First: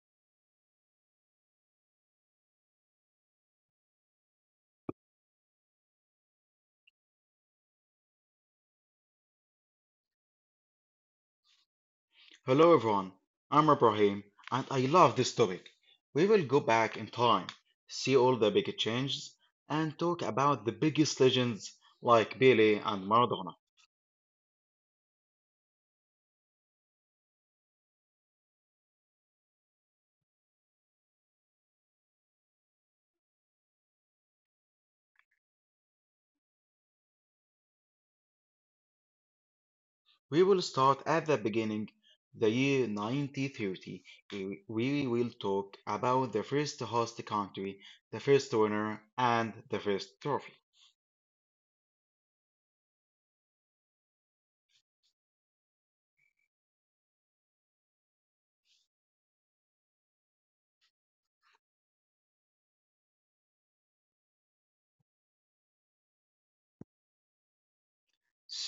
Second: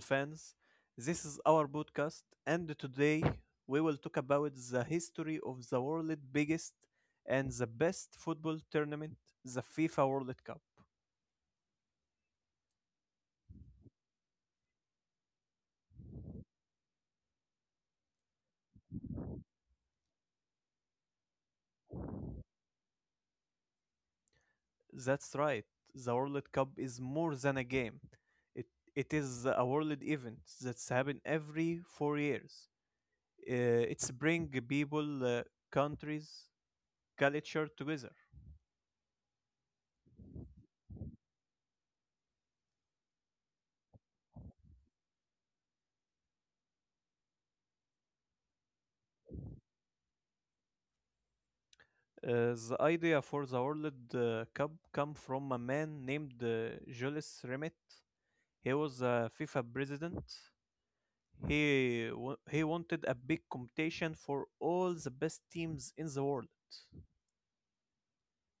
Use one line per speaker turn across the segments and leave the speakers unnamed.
fans. This is our podcast, and today we will talk about the history of the world's biggest and the best football tournament, the FIFA World Cup.
Hello everyone, I'm Ibrahim and I love this topic. We will go back in time, see all the big changes, and talk about the biggest legends like Pele and Maradona.
That's right, the World Cup is more than a game. It, it is a world event that's happened every four years. Uh, it's bring people, countries, culture together.
We will start at the beginning, the year 1930. We will talk about the first host country, the first winner, and the first trophy.
The idea for the World Cup came from a man named Jules Rimet. He was a FIFA president. He wanted a big competition for all the best teams in the world.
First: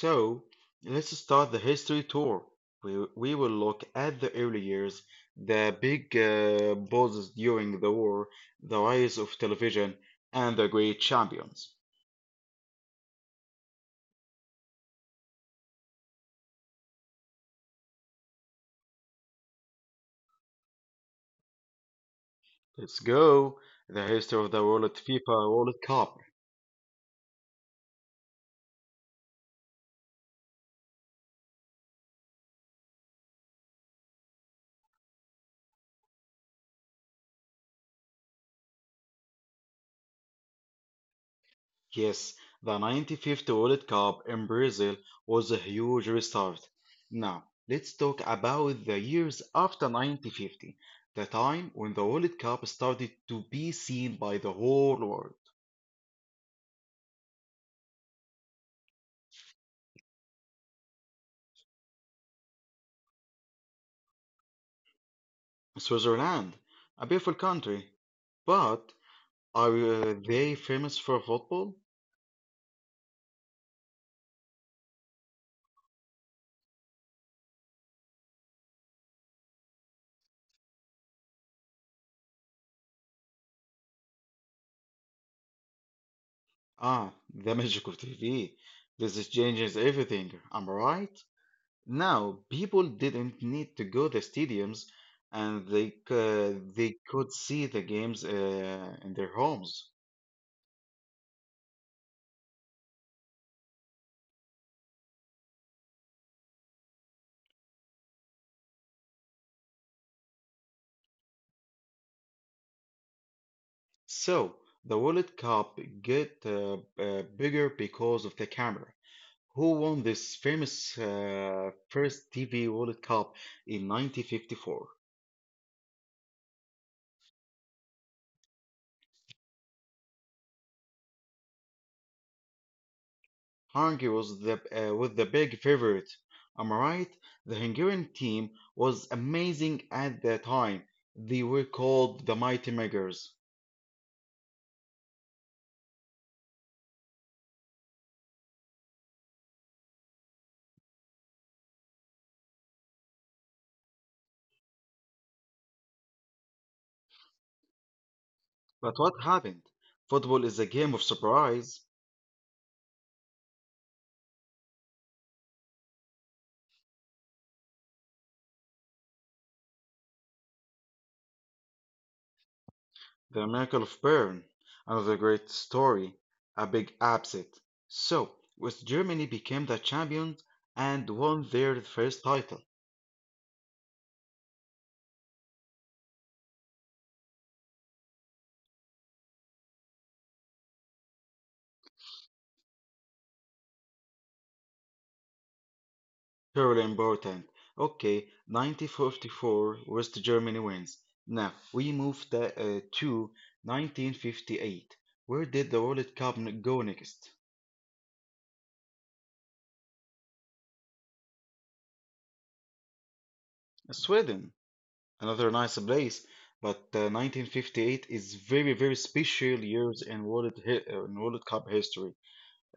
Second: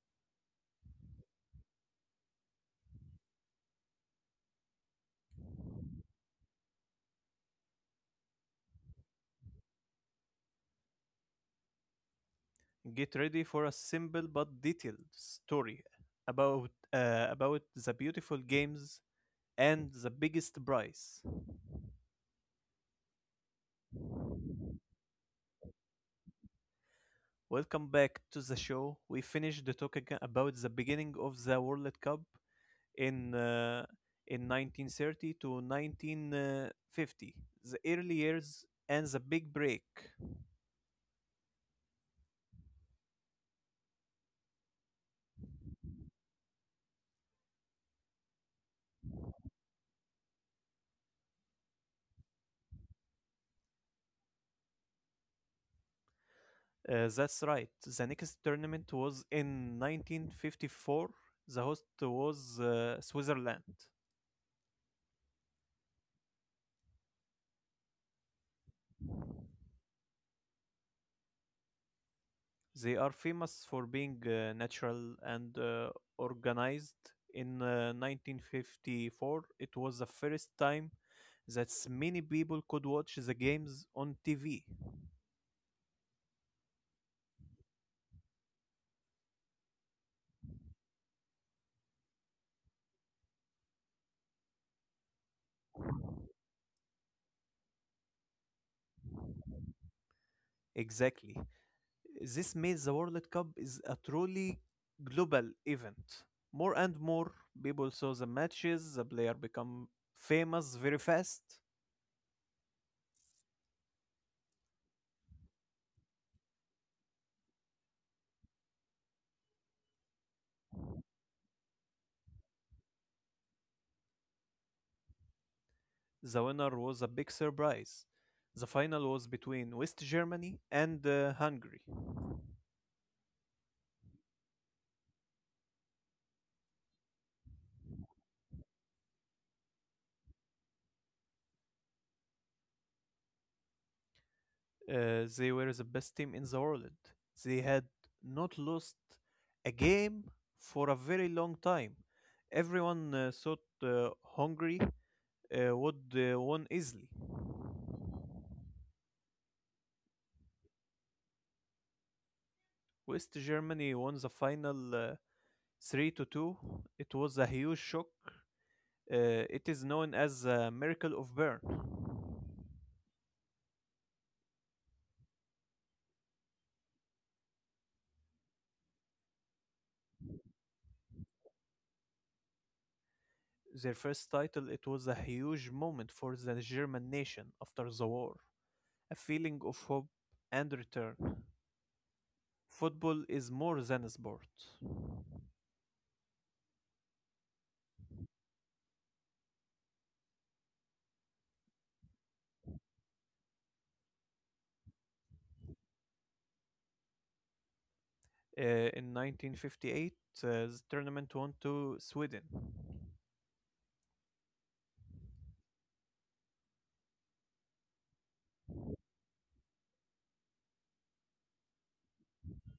So let's start the history tour. We will look at the early years, the big bosses during the war, the rise of television, and the great champions.
Get ready for a simple but detailed story about the beautiful games and the biggest prize.
Let's go. The history of the World FIFA World Cup.
Welcome back to the show. We finished the talk about the beginning of the World Cup in uh, in 1930 to 1950, the early years and the big break.
Yes, the 95th World Cup in Brazil was a huge restart. Now, let's talk about the years after 1950, the time when the World Cup started to be seen by the whole world.
That's right. The next tournament was in 1954. The host was Switzerland.
Switzerland, a beautiful country, but are they famous for football?
They are famous for being natural and organized. In 1954, it was the first time that many people could watch the games on TV.
Ah, the magic of TV. This changes everything, am I right? Now, people didn't need to go to stadiums and they could see the games in their homes.
Exactly. This made the World Cup is a truly global event. More and more people saw the matches, the player become famous very fast.
So, the World Cup get bigger because of the camera. Who won this famous first TV World Cup in 1954?
The winner was a big surprise. The final was between West Germany and Hungary.
Hungary was the big favorite. Am I right? The Hungarian team was amazing at that time. They were called the Mighty Makers.
They were the best team in the world. They had not lost a game for a very long time. Everyone thought Hungary would won easily.
But what happened? Football is a game of surprise.
West Germany won the final 3 to 2. It was a huge shock. It is known as the Miracle of Bern.
The miracle of Bern, another great story, a big upset. So, West Germany became the champions and won their first title.
Their first title, it was a huge moment for the German nation after the war, a feeling of hope and return. Football is more than a sport.
Terribly important. Okay, 1944, West Germany wins. Now, we move to 1958. Where did the World Cup go next?
In 1958, the tournament went to Sweden.
Sweden, another nice place, but 1958 is very, very special years in in World Cup history.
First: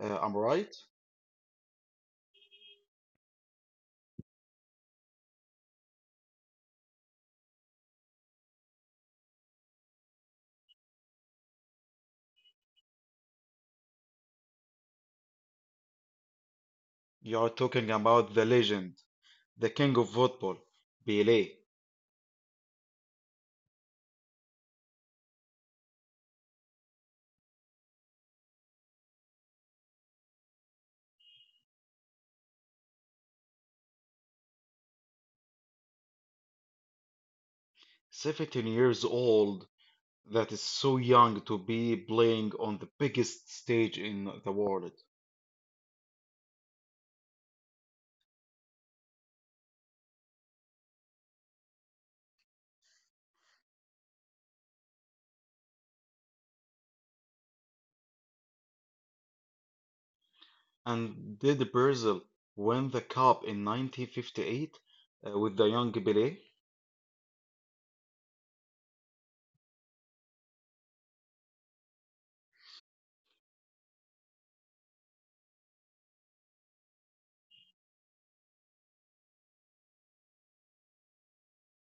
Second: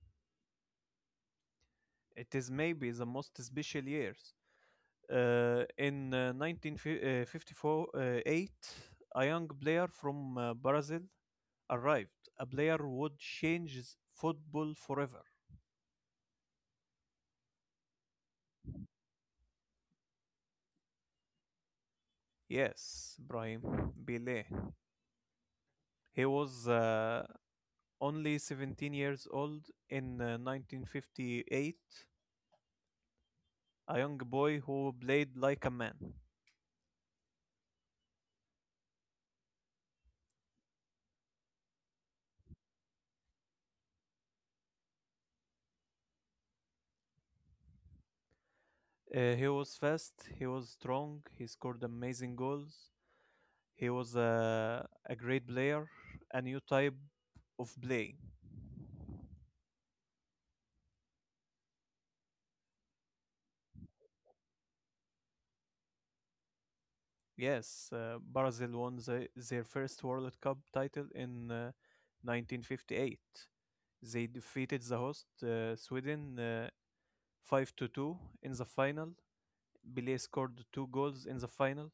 I'm right?
It is maybe the most special years. In 1954, eight, a young player from Brazil arrived. A player would change football forever.
You are talking about the legend, the king of football, Pelé.
Yes, Brahim Bile. He was only 17 years old in 1958, a young boy who played like a man.
17 years old, that is so young to be playing on the biggest stage in the world.
He was fast, he was strong, he scored amazing goals. He was a great player, a new type of play.
And did Brazil win the cup in 1958 with the young Pelé?
Yes, Brazil won the, their first World Cup title in 1958. They defeated the host Sweden 5 to 2 in the final. Pele scored two goals in the final.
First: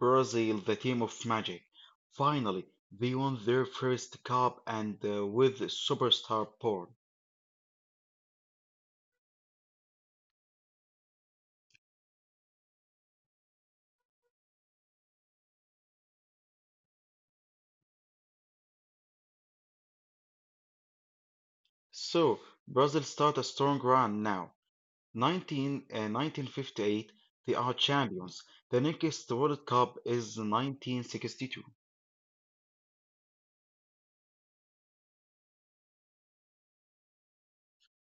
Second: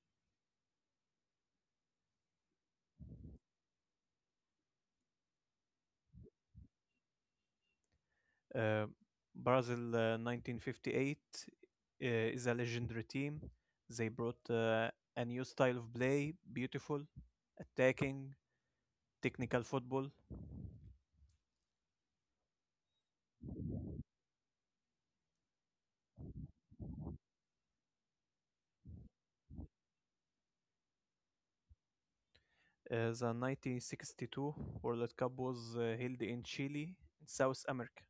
Brazil, the team of magic. Finally, they won their first cup and with superstar Paul.
Uh, Brazil 1958 is a legendary team. They brought a new style of play, beautiful, attacking, technical football.
So, Brazil start a strong run now. 1958, they are champions. The next World Cup is 1962.
The 1962 World Cup was held in Chile, South America.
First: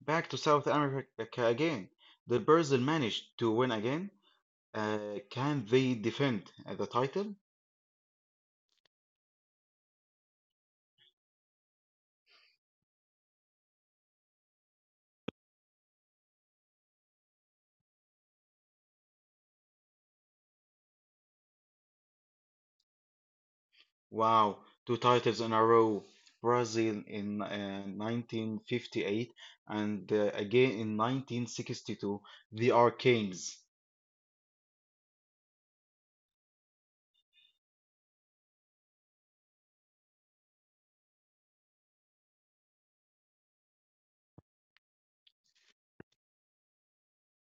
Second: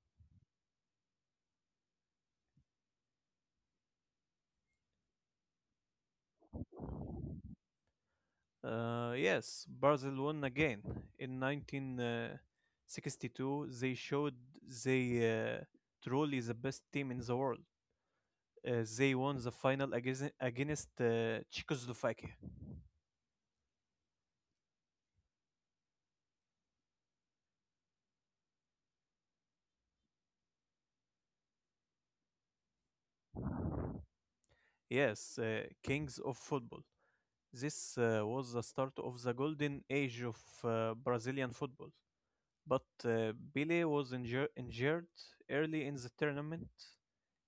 Back to South America again. The Brazil managed to win again? Can they defend the title?
Yes, Brazil won again. In 1962, they showed they truly the best team in the world. They won the final against Czechoslovakia.
Wow, two titles in a row. Brazil in 1958 and again in 1962. They are kings.
Yes, kings of football. This was the start of the golden age of Brazilian football. But Pele was injured early in the tournament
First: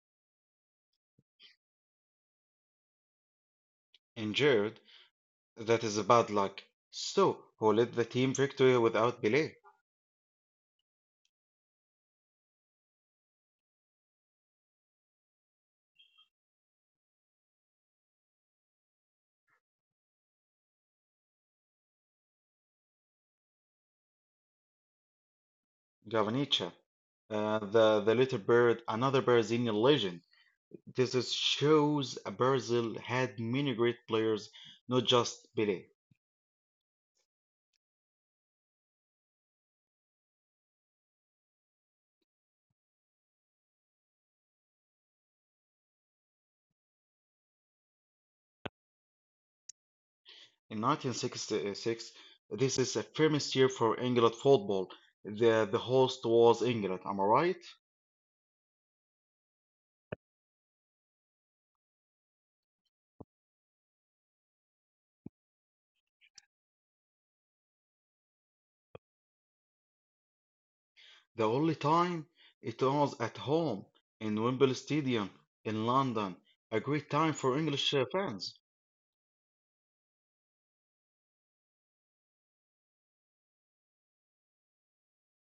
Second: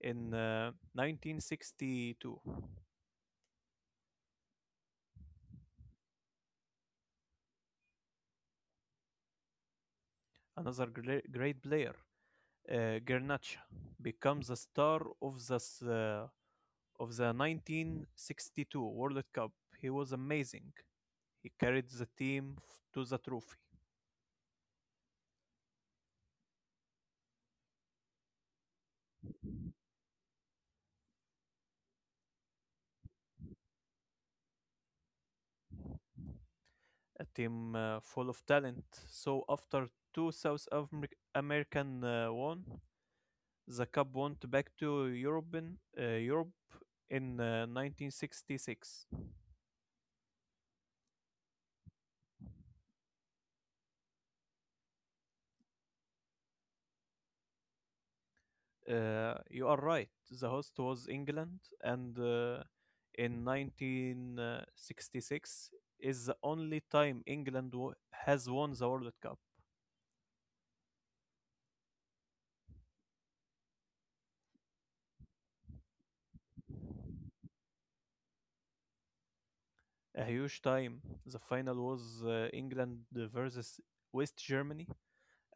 in 1962.
Injured, that is a bad luck. So, who led the team victory without Pelé?
Another great player Garnacha becomes a star of the 1962 World Cup. He was amazing. He carried the team to the trophy.
Gavancha, the little bird, another Brazilian legend. This is shows Brazil had many great players, not just Pelé.
A team full of talent. So after two South American won, the cup went back to Europe in 1966.
In 1966, this is a famous year for England football. The host was England, am I right?
You are right. The host was England, and in 1966 is the only time England has won the World Cup.
The only time it was at home in Wembley Stadium in London. A great time for English fans.
A huge time. The final was England versus West Germany.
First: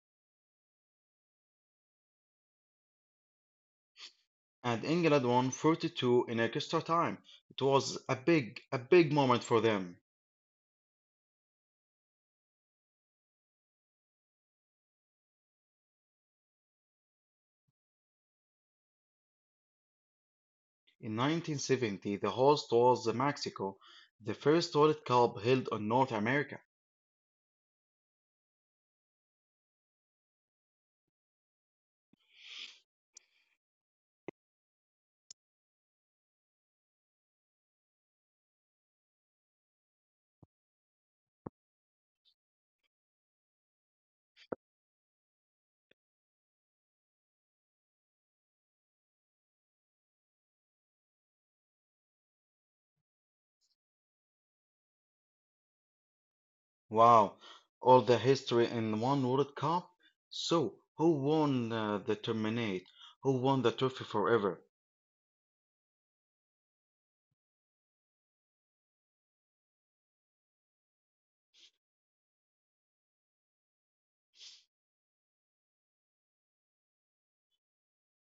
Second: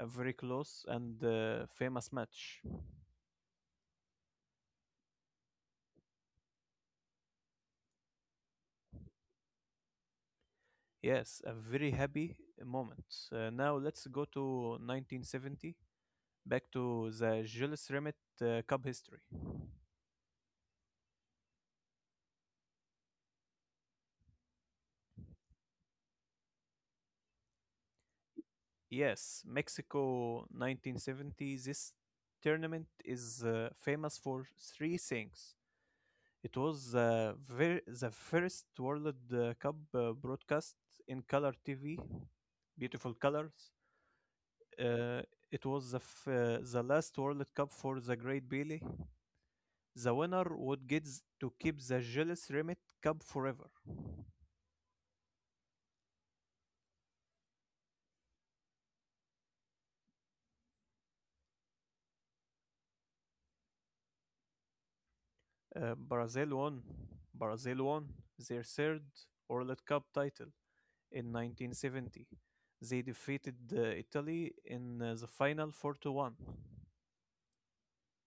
A very close and famous match.
And England won 32 in extra time. It was a big moment for them.
Yes, a very happy moment. Now let's go to 1970, back to the Jules Rimet Cup history.
In 1970, the host was the Mexico, the first World Cup held in North America.
Yes, Mexico 1970. This tournament is famous for three things. It was the first World Cup broadcast in color TV, beautiful colors. Uh, it was the last World Cup for the Great Bailey. The winner would to keep the Gilles Remit Cup forever.
Wow, all the history in one World Cup? So, who won the tournament? Who won the trophy forever?
Brazil won. Brazil won their third World Cup title in 1970. They defeated Italy in the final 4 to 1.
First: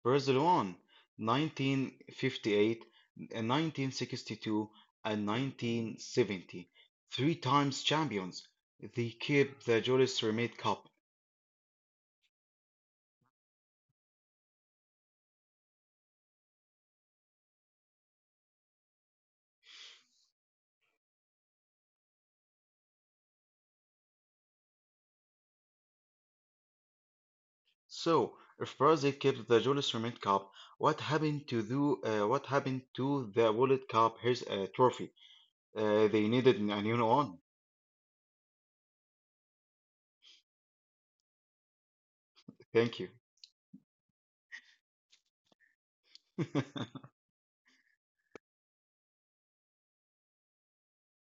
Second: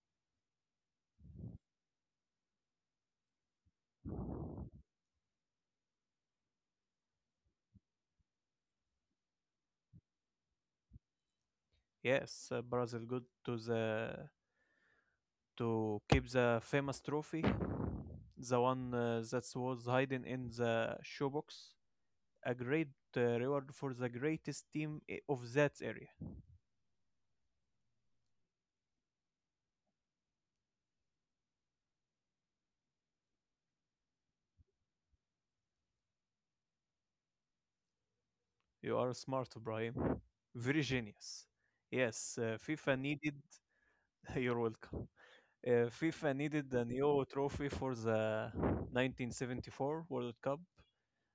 Brazil won 1958, and 1962, and 1970. Three times champions. They kept the Julius Remate Cup.
Yes, Brazil got to the to keep the famous trophy, the one that was hidden in the showbox, a great reward for the greatest team of that area.
So, if Brazil kept the Jules Rimet Cup, what happened to the World Cup here's a trophy? They needed a new one.
You are smart, Ibrahim. Very genius. Yes, FIFA
Thank you.
needed. You're welcome. FIFA needed a new trophy for the 1974 World Cup.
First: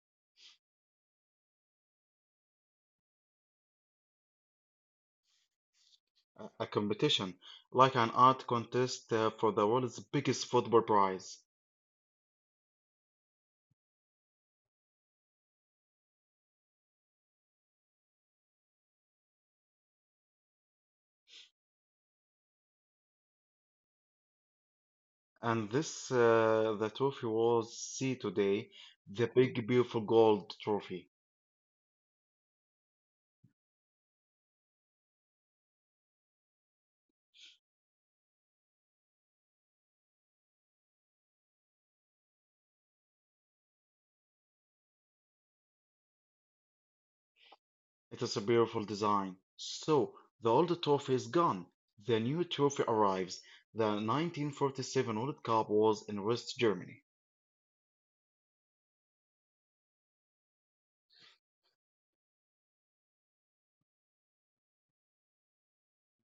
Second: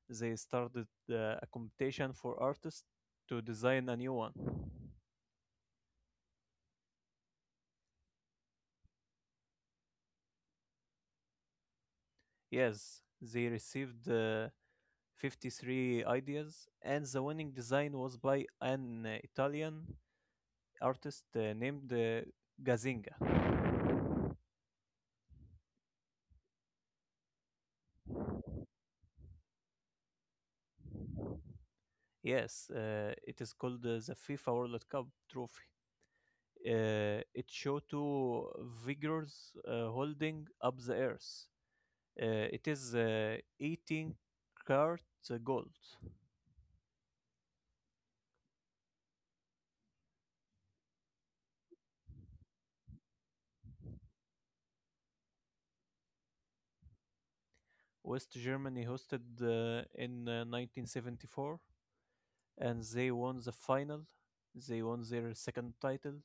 They started a competition for artists to design a new one.
A competition like an art contest for the world's biggest football prize.
Yes, they received 53 ideas, and the winning design was by an Italian artist named Gazinga.
And the trophy was see today, the big beautiful gold trophy.
Yes, it is called the FIFA World Cup trophy. It shows two figures holding up the earth. It is 18 karat gold.
It is a beautiful design. So the old trophy is gone. The new trophy arrives. The 1947 World Cup was in West Germany.
West Germany hosted in 1974 and they won the final. They won their second title.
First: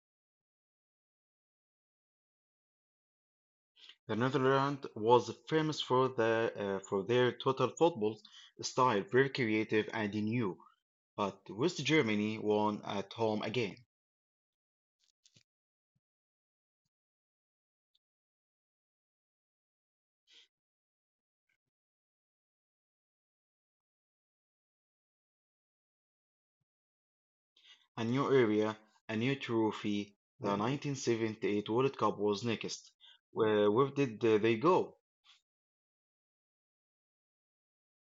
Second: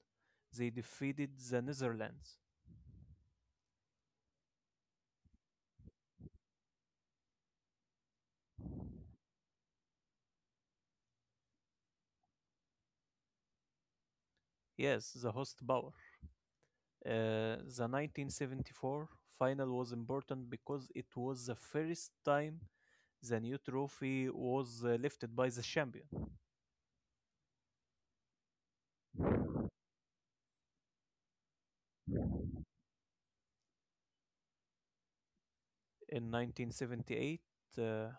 They defeated the Netherlands.
The Netherlands was famous for their total football style, very creative and new. But West Germany won at home again.
Yes, the host power. The 1974 final was important because it was the first time the new trophy was lifted by the champion.
A new area, a new trophy. The 1978 World Cup was next. Where did they go?
In 1978, uh,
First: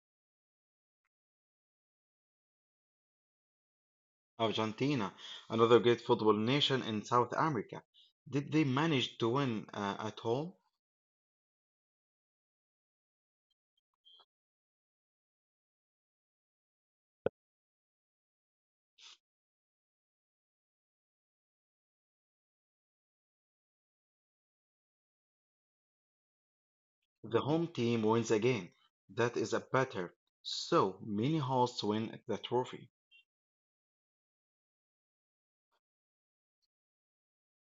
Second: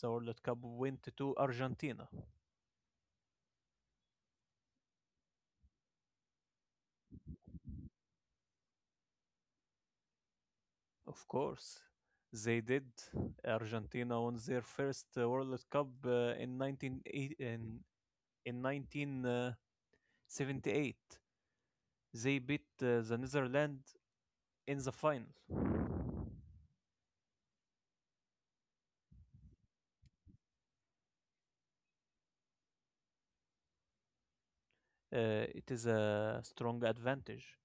the World Cup went to Argentina.
Argentina, another great football nation in South America. Did they manage to win at home?
Of course, they did. Argentina won their first World Cup uh, in 19 eight- in, in 1978. They beat the Netherlands in the final.
The home team wins again. That is a better. So many hosts win the trophy.
It is a strong advantage.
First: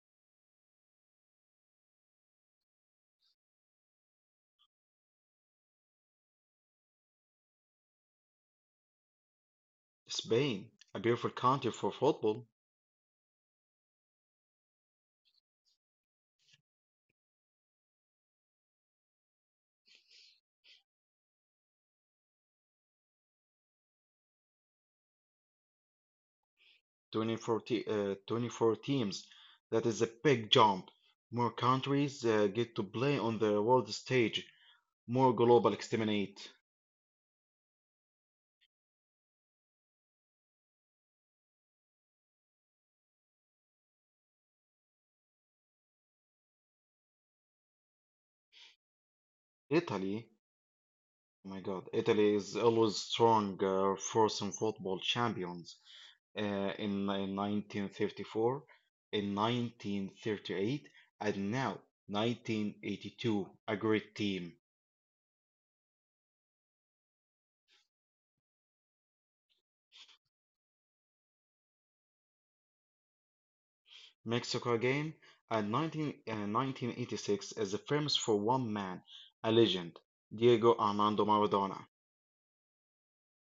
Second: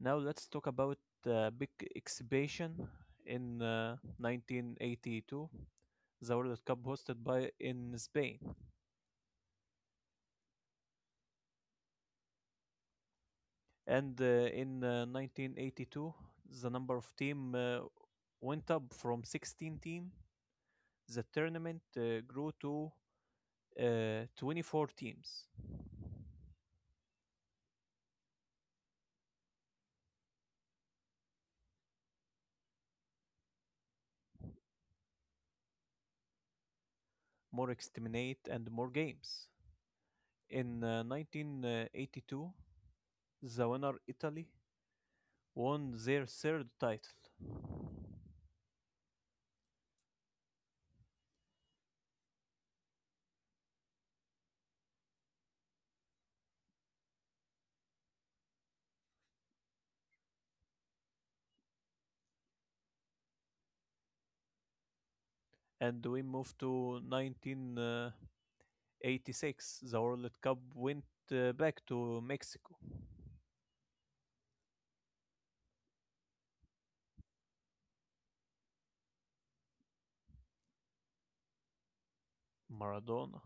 Now let's talk about the big exhibition in 1982, the World Cup hosted by in Spain.
Spain, a beautiful country for football,
And in 1982, the number of team went up from 16 team. The tournament grew to 24 teams,
24 teams. That is a big jump. More countries get to play on the world stage, more global exterminate.
more exterminate and more games. In 1982, the winner Italy won their third title.
Italy, Oh My God, Italy is always strong force in football champions. In 1954, in 1938, and now 1982, a great team.
And we move to 1986. The World Cup went back to Mexico.
Mexico again, and 1986 is famous for one man, a legend, Diego Armando Maradona.
Maradona,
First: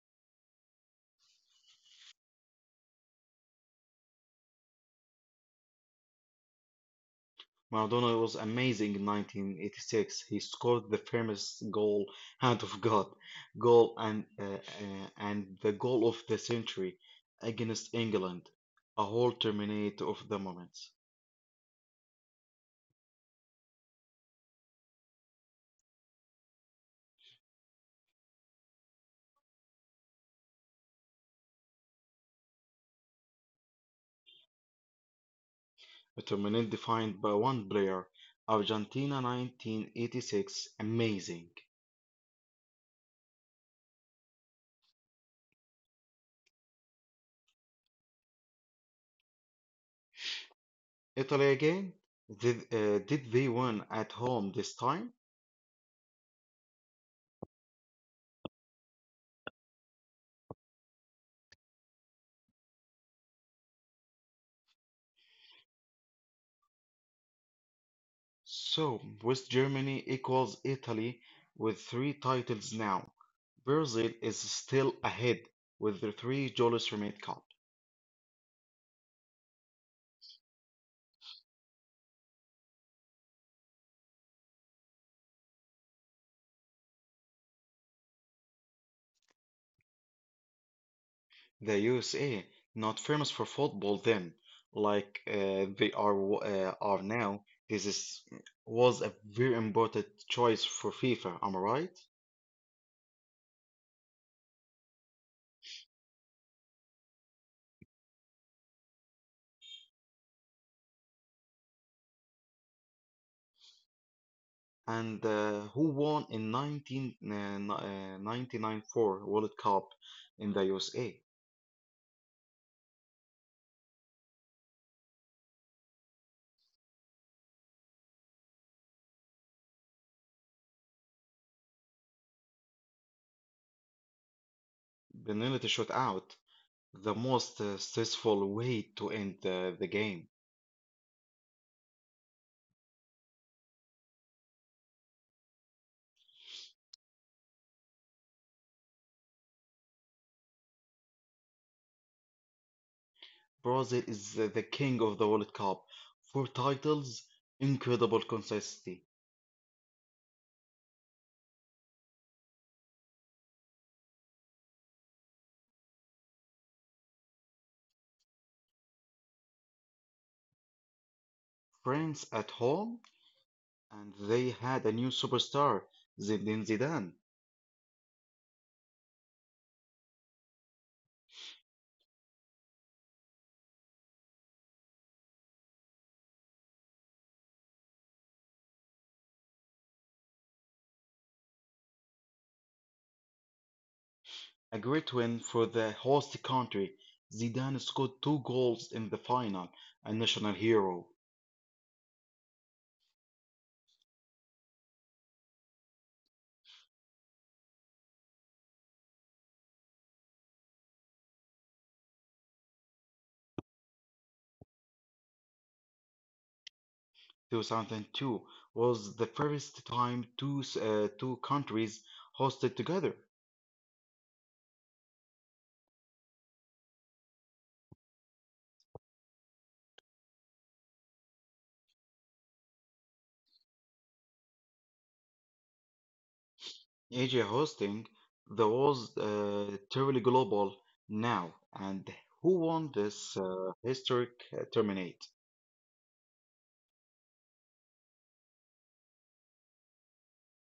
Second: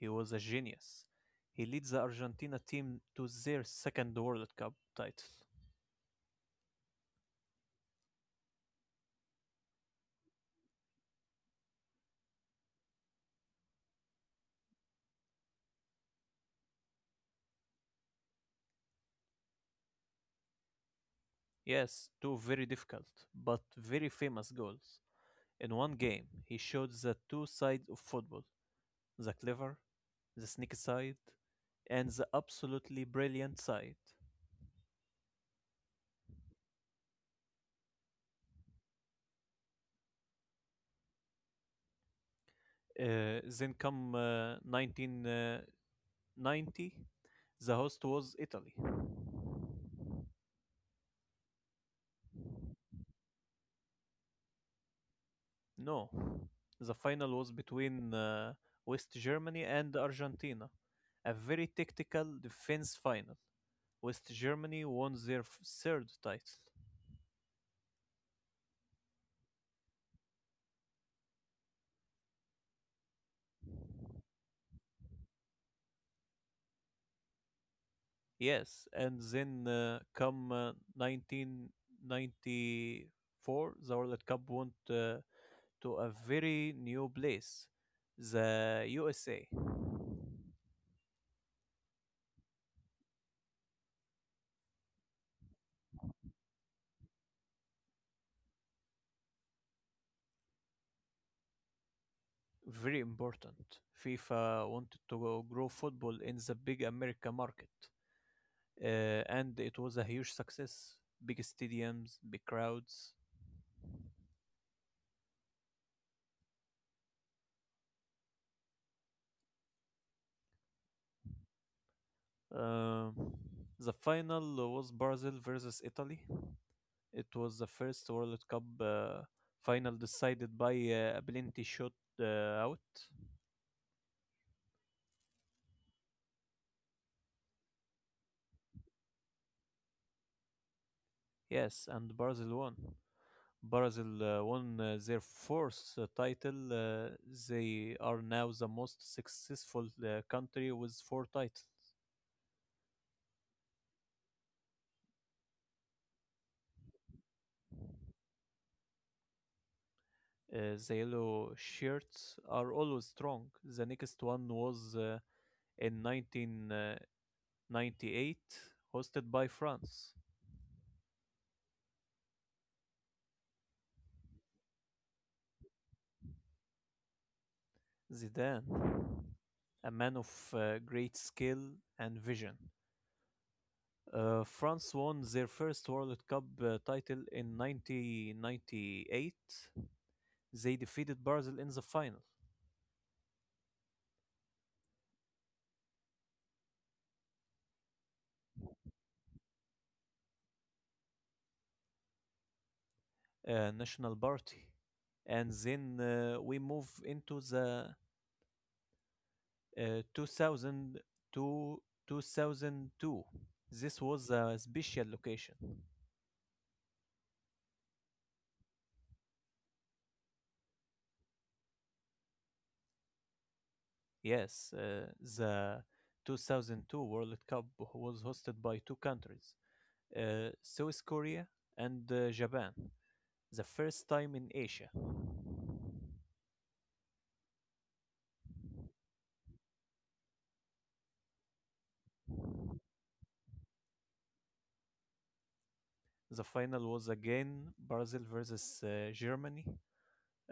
he was a genius. He leads the Argentina team to their second World Cup title.
Maradona was amazing in 1986. He scored the famous goal, hand of God, goal and the goal of the century against England, a whole terminate of the moments.
Yes, two very difficult but very famous goals. In one game, he showed the two sides of football, the clever, the sneaky side, and the absolutely brilliant side.
A terminate defined by one player. Argentina 1986, amazing.
Then come 1990, the host was Italy.
Italy again? Did they win at home this time?
No, the final was between West Germany and Argentina, a very tactical defense final. West Germany won their third title.
So, West Germany equals Italy with three titles now. Brazil is still ahead with the three goals remain cup.
Yes, and then come 1994, the World Cup went to a very new place, the USA.
The USA, not famous for football then, like they are now, this is was a very important choice for FIFA. Am I right?
Very important. FIFA wanted to grow football in the big America market, and it was a huge success. Big stadiums, big crowds.
And who won in 1999 World Cup in the USA?
Um the final was Brazil versus Italy. It was the first World Cup final decided by a plenty shot uh, out.
Penalty shootout, the most stressful way to end the game.
Yes, and Brazil won. Brazil won their fourth title. They are now the most successful country with four titles.
Brazil is the king of the World Cup. Four titles, incredible consistency.
The yellow shirts are always strong. The next one was in 1998, hosted by France.
France at home, and they had a new superstar, Zinedine Zidane.
Zidane, a man of great skill and vision. France won their first World Cup title in 1998. They defeated Brazil in the final.
A great win for the host country. Zidane scored two goals in the final, a national hero.
National Party. And then we move into the 2000 to 2002. This was a special location.
2002 was the first time two countries hosted together.
Yes, the 2002 World Cup was hosted by two countries, South Korea and Japan, the first time in Asia.
AJ hosting the was Terribly Global now, and who won this historic tournament?
The final was again Brazil versus Germany.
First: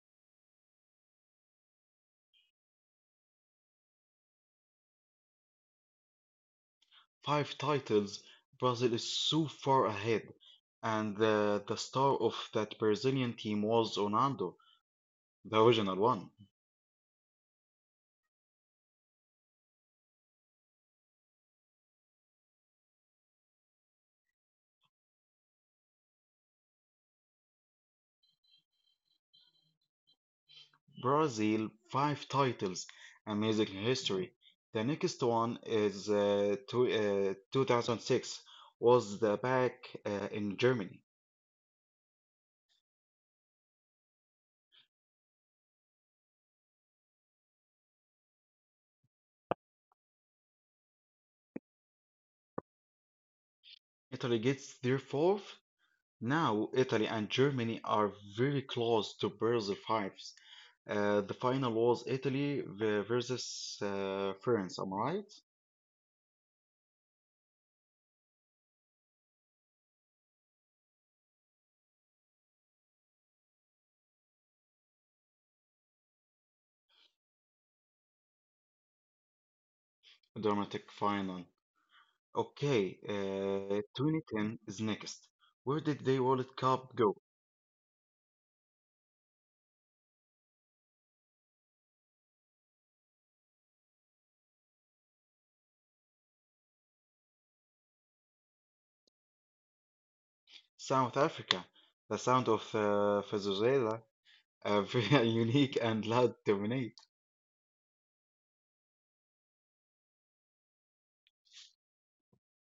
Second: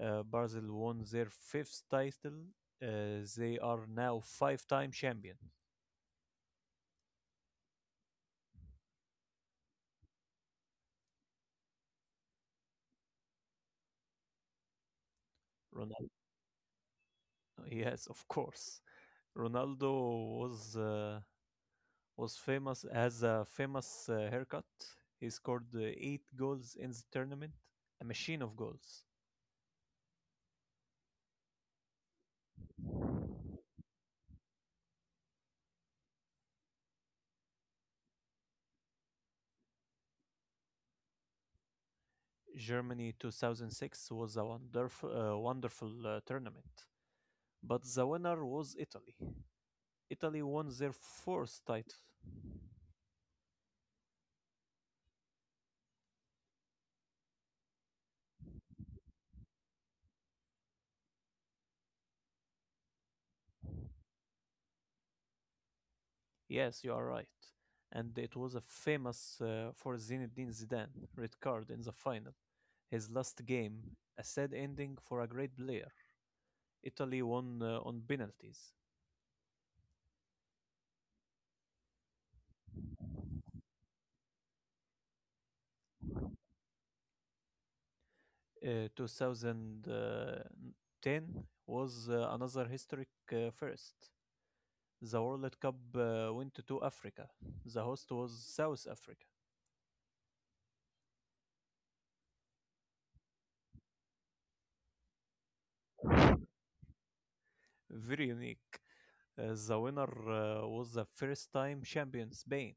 Brazil won their fifth title. They are now five-time champions.
Five titles. Brazil is so far ahead, and the star of that Brazilian team was Ronaldo, the original
Ronaldo,
one.
yes, of course. Ronaldo was uh, was famous as a famous haircut. He scored eight goals in the tournament, a machine of goals.
Brazil, five titles. Amazing history. The next one is 2006 was the back in Germany.
Germany 2006 was a wonderful tournament, but the winner was Italy. Italy won their first title.
Italy gets their fourth. Now Italy and Germany are very close to Brazil fives. The final was Italy versus France. Am I right?
Yes, you are right. And it was a famous for Zinedine Zidane red card in the final. His last game, a sad ending for a great player. Italy won on penalties.
Dramatic final. Okay, 2010 is next. Where did the World Cup go?
2010 was another historic first. The World Cup went to Africa. The host was South Africa.
South Africa. The sound of Vuvuzela, very unique and loud dominate.
Very unique. The winner was the first time champion Spain.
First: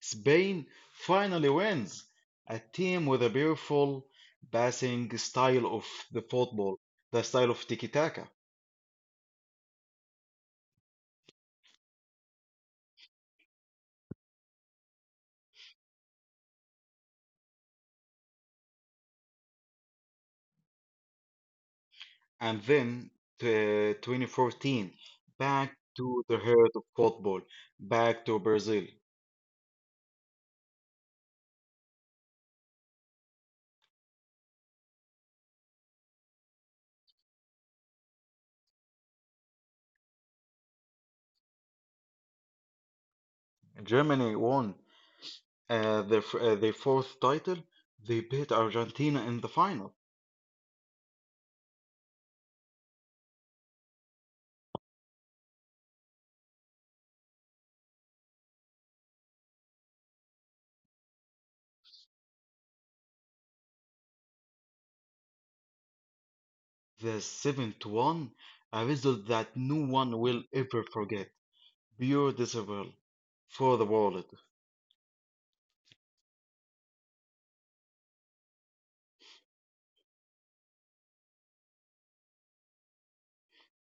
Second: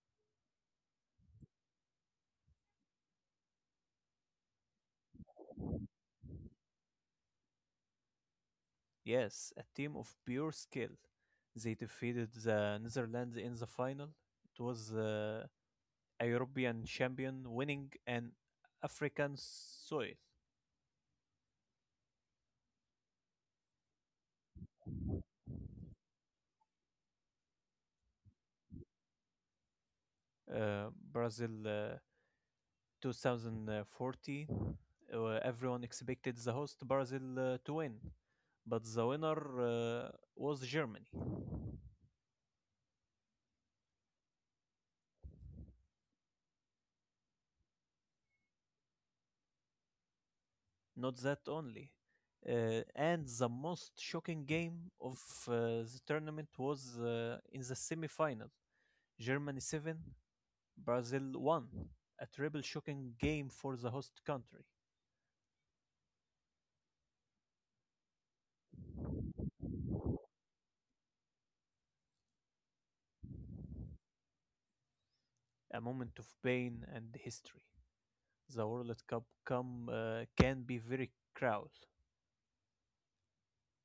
Spain finally wins. A team with a beautiful passing style of the football, the style of tiki-taka.
Yes, a team of pure skill. They defeated the Netherlands in the final. It was a European champion winning an African soil.
And then 2014, back to the heart of football, back to Brazil.
Uh, Brazil 2014, everyone expected the host Brazil to win, but the winner was Germany.
Germany won their fourth title. They beat Argentina in the final.
Not that only. And the most shocking game of the tournament was in the semi-final. Germany 7, Brazil 1. A triple shocking game for the host country.
The seventh one, a result that no one will ever forget. Pure disavowal for the wallet.
A moment of pain and history. The World Cup can be very cruel.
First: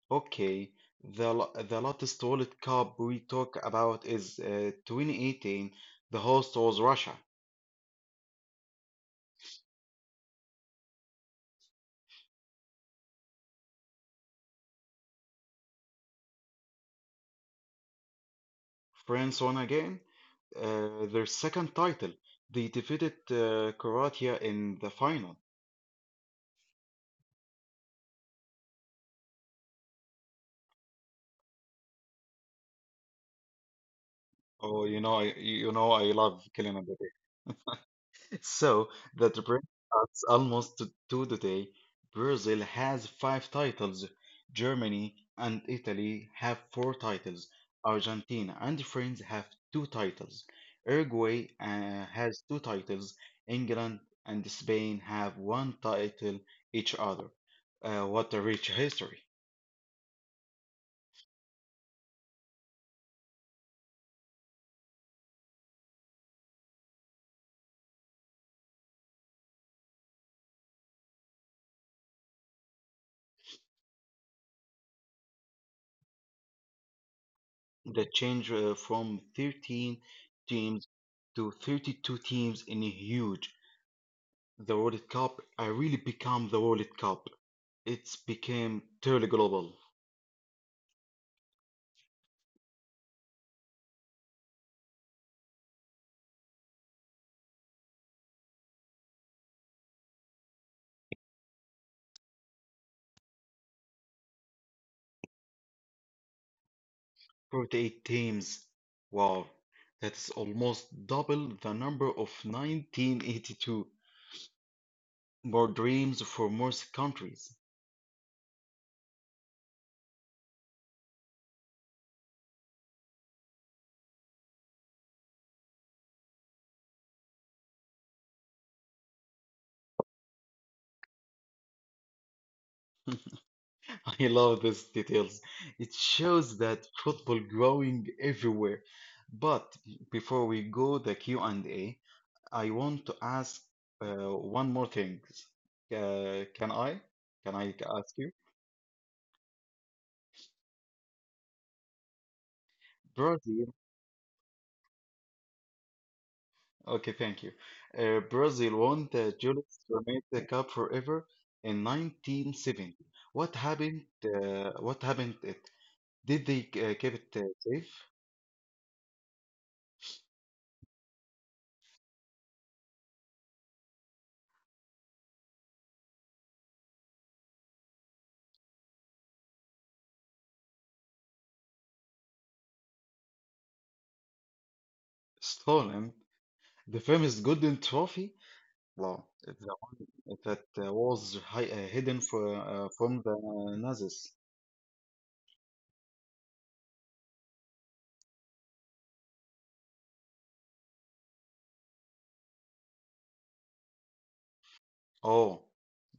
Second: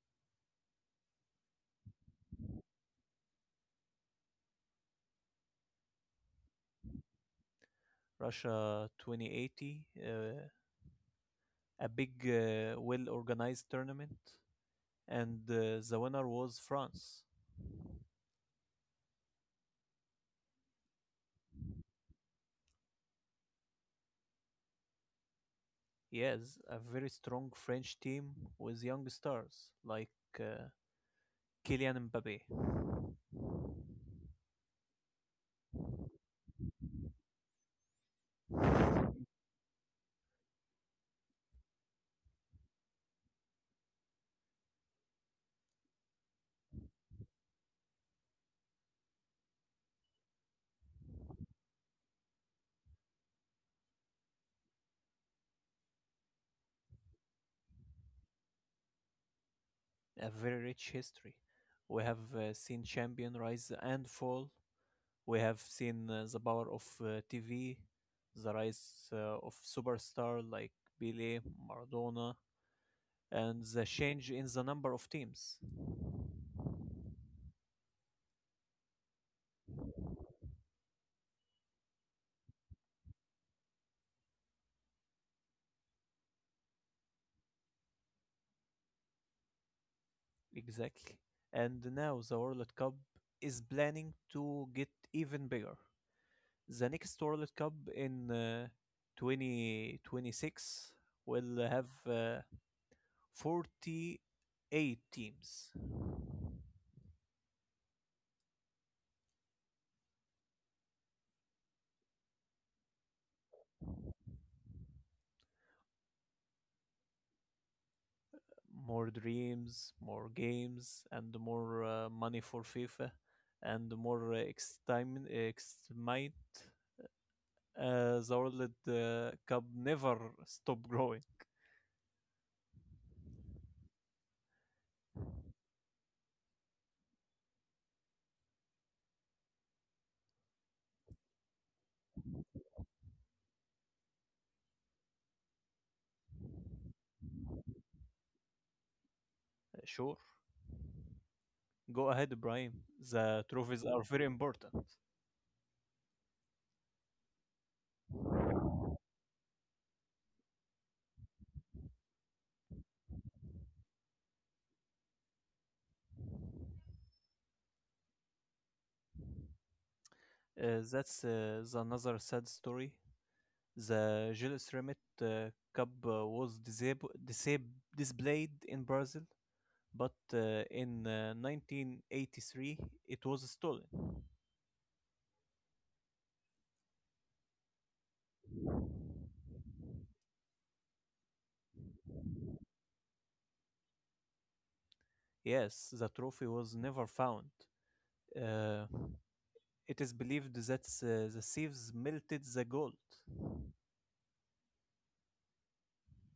Okay, the latest wallet cup we talk about is 2018. The host was Russia.
Russia 2080, a big, well organized tournament, and the winner was France.
France won again. Their second title. They defeated Croatia in the final.
Yes, a very strong French team with young stars like uh, Kylian Mbappe.
Oh, I love Kylian Mbappé. So that brings us almost to today. Brazil has five titles. Germany and Italy have four titles. Argentina and France have two titles. Uruguay has two titles. England and Spain have one title each other. What a rich history.
A very rich history. We have seen champion rise and fall. We have seen the power of TV, the rise of superstars like Pele, Maradona, and the change in the number of teams.
The change from 13 teams to 32 teams in a huge. The World Cup really become the World Cup. It became truly global.
Exactly. And now the World Cup is planning to get even bigger. The next World Cup in 2026 will have 48 teams.
48 teams. Wow, that's almost double the number of 1982 more dreams for most countries.
More dreams, more games, and more money for FIFA, and more excitement. The World Cup never stop growing.
I love these details. It shows that football growing everywhere. But before we go the q and A, I want to ask uh, one more thing. Can I? Can I ask you?
Sure, go ahead, Ibrahim. The trophies are very
Brazil
important.
Okay, thank you. Brazil won the Julius Bernays Cup forever in 1970. What happened? It did they keep it safe?
That's the another sad story. The Jules Rimet Cup was disab- disab- displayed in Brazil, but in 1983 it was stolen.
Stolen the famous golden trophy? Well, the one that was hi hidden from the Nazis.
Yes, the trophy was never found. Uh, it is believed that the thieves melted the gold.
Oh,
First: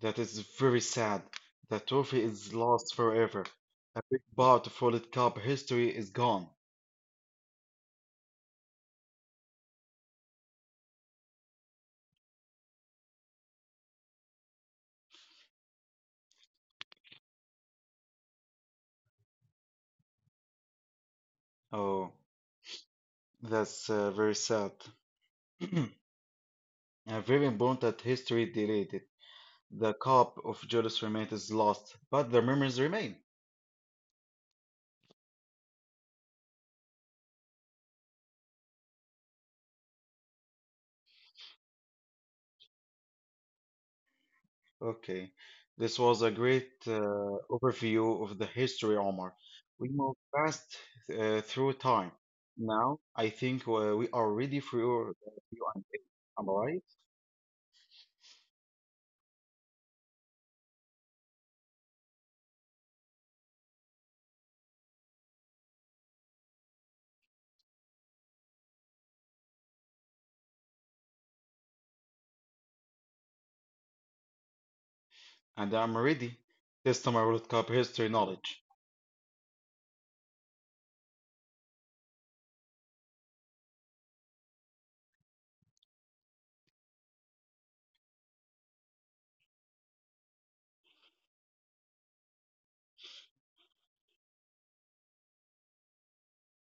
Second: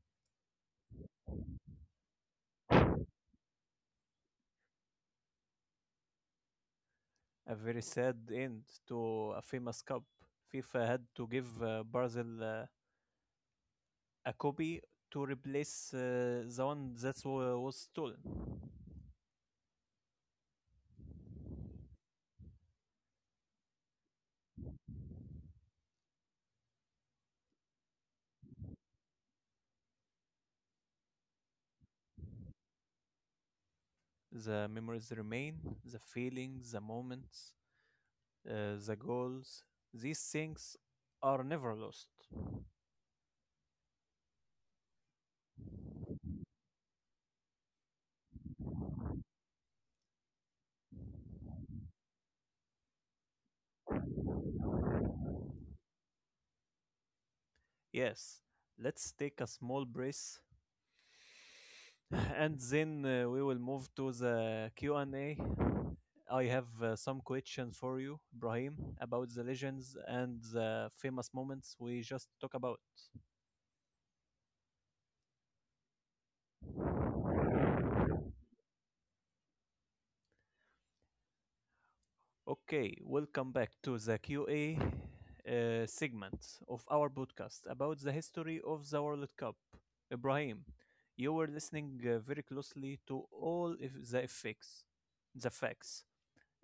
that is very sad. The trophy is lost forever. A big part of World Cup history is gone.
A very sad end to a famous cup. FIFA had to give Brazil a copy to replace the one that was stolen.
Oh, that's very sad. A very important history deleted. The cup of Julius remains is lost, but the memories remain.
The memories remain, the feelings, the moments, the goals. These things are never lost.
Okay, this was a great overview of the history, Omar. We move fast through time. Now, I think we are ready for your Q&A. Am I right?
Yes, let's take a small breath and then we will move to the Q&A. I have some questions for you, Ibrahim, about the legends and the famous moments we just talked about.
And I'm ready. Test my World Cup history knowledge.
Okay, welcome back to the QA segment of our podcast about the history of the World Cup. Ibrahim, you were listening very closely to all if the effects, the facts.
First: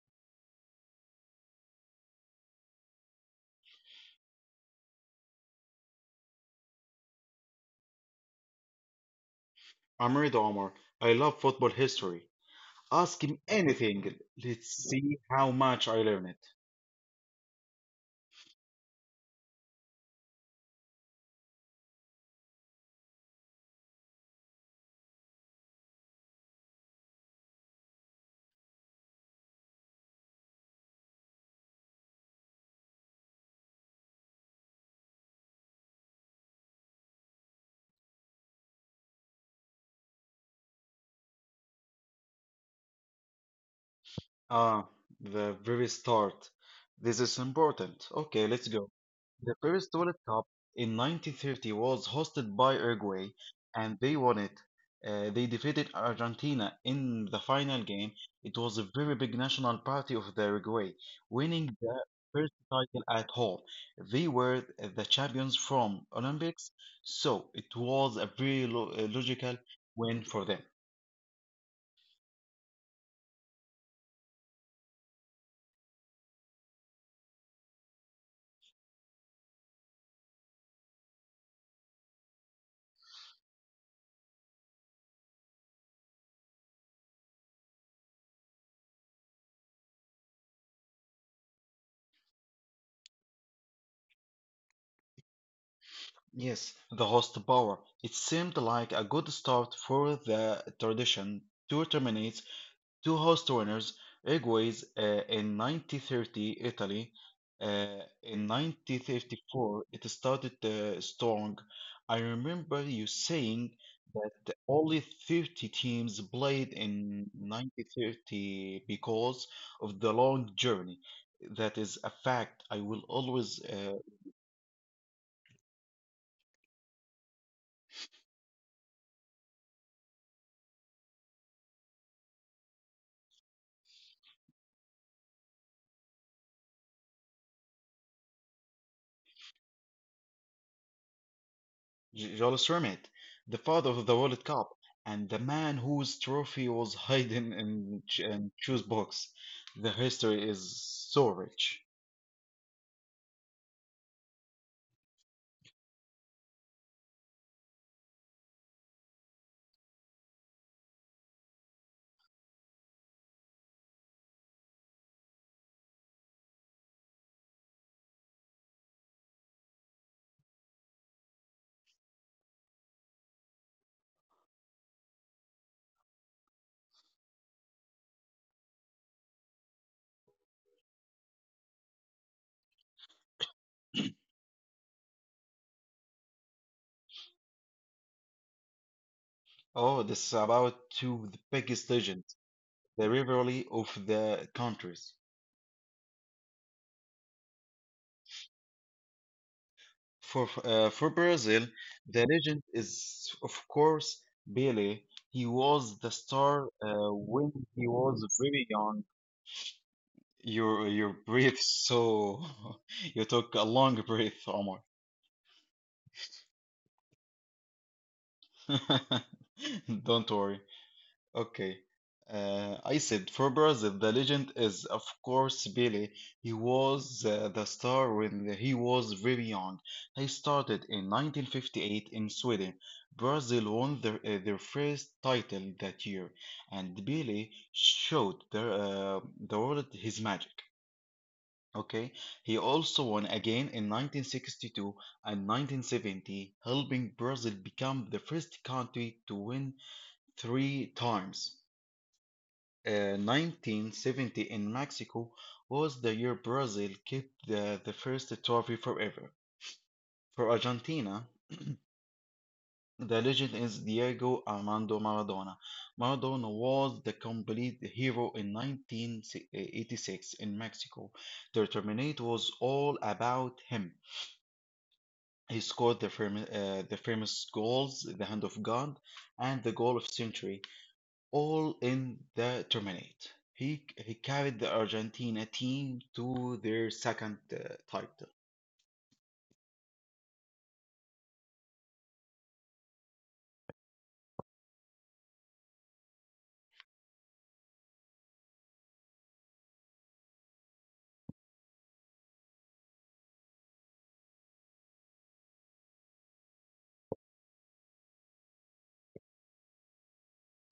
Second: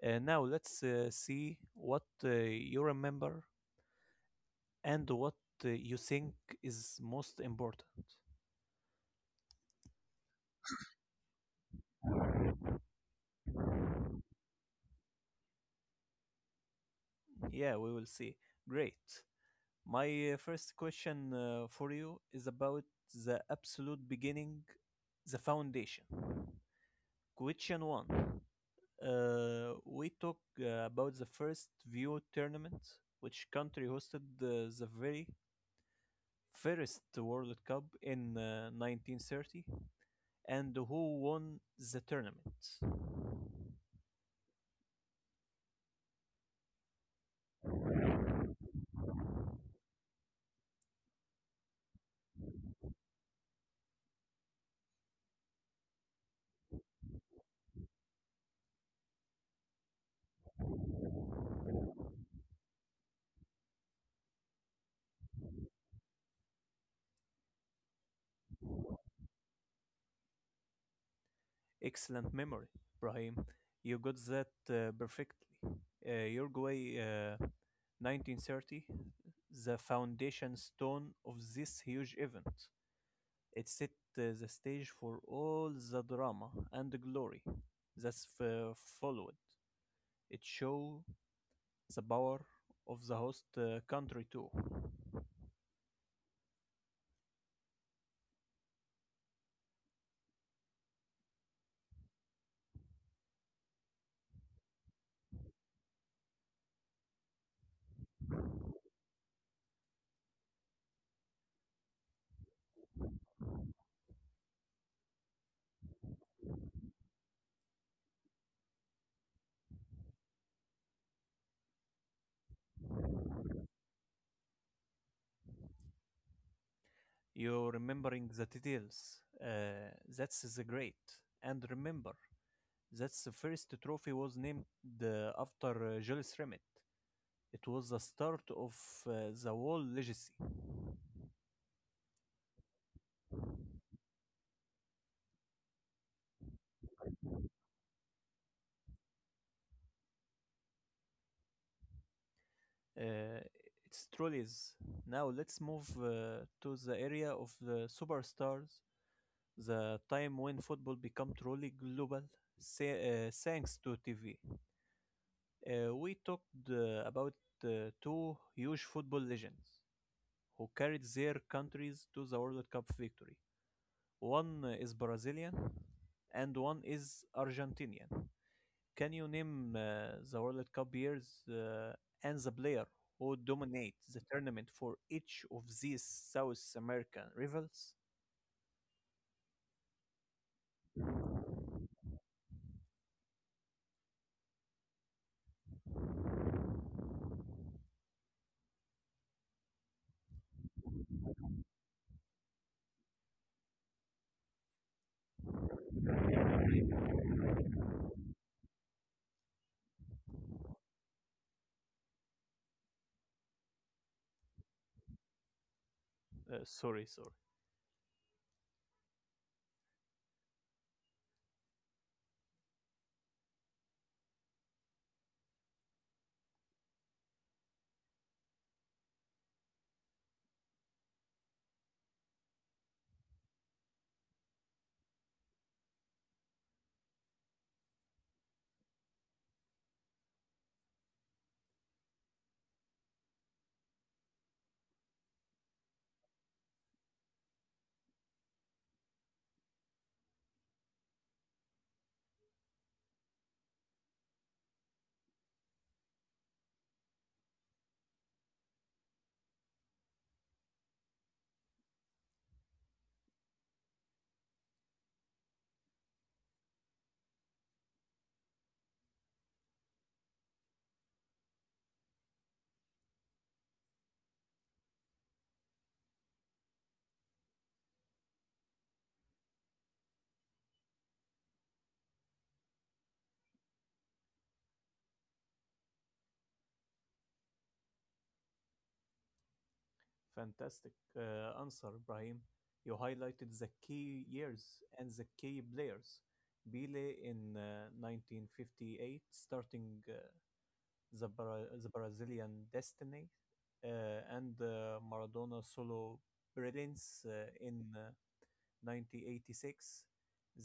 Now let's see what you remember and what you think is most important.
I'm ready, Omar. I love football history. Ask him anything. Let's see how much I learn it.
Yeah, we will see. Great. My first question for you is about the absolute beginning, the foundation. Question one. We talk about the first view tournament, which country hosted the very first World Cup in 1930, and who won the tournament.
Ah, the very start. This is important. Okay, let's go. The first World Cup in 1930 was hosted by Uruguay, and they won it. They defeated Argentina in the final game. It was a very big national party of the Uruguay, winning the first title at home. They were the champions from Olympics, so it was a very logical win for them.
Excellent memory, Brahim. You got that perfectly. Uruguay, 1930, the foundation stone of this huge event. It set the stage for all the drama and the glory that followed. It showed the power of the host country too.
Yes, the host power. It seemed like a good start for the tradition to terminate two host winners, Uruguay's in 1930, Italy in 1934, It started strong. I remember you saying that only 30 teams played in 1930 because of the long journey. That is a fact. I will always
You're remembering the details. That's the great. And remember, that's the first trophy was named after Jules Rimet. It was the start of uh, the whole legacy.
Jules Rimet, the father of the World Cup, and the man whose trophy was hidden in shoes box. The history is so rich.
Uh, it's truly is. Now let's move to the area of the superstars, the time when football became truly global, say, thanks to TV. We talked about uh, two huge football legends who carried their countries to the World Cup victory. One is Brazilian and one is Argentinian. Can you name the World Cup years and the player who dominate the tournament for each of these South American rivals?
Oh, this is about two of the biggest legends, the rivalry of the countries. For Brazil, the legend is of course Pelé. He was the star when he was very young. You breathe so you took a long breath, Omar.
Sorry, sorry.
Don't worry. Okay. I said for Brazil, the legend is, of course, Pelé. He was the star when he was very young. He started in 1958 in Sweden. Brazil won their first title that year, and Pelé showed the world his magic. Okay, he also won again in 1962 and 1970, helping Brazil become the first country to win three times. 1970 in Mexico was the year Brazil kept the first trophy forever. For Argentina, the legend is Diego Armando Maradona. Maradona was the complete hero in 1986 in Mexico. The tournament was all about him. He scored the famous goals, the hand of God, and the goal of century. All in the tournament. He carried the Argentina team to their second title.
Fantastic answer, Brahim. You highlighted the key years and the key players. Bele in 1958, starting the Brazilian destiny, uh, and Maradona solo brilliance in 1986.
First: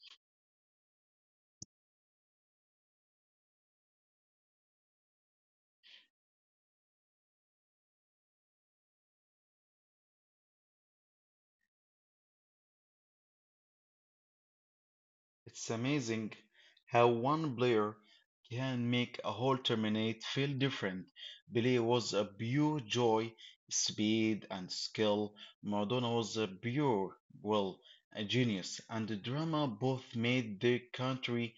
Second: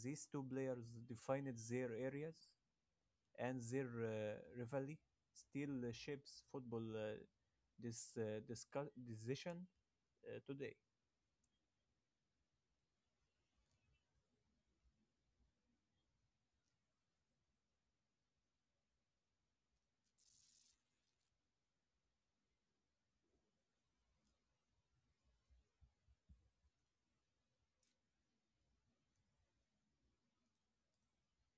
These two players defined their areas and their rivalry still shapes football this decision today.
It's amazing how one player can make a whole tournament feel different. Pelé was a pure joy, speed, and skill. Maradona was a pure, well, a genius and the drama both made their country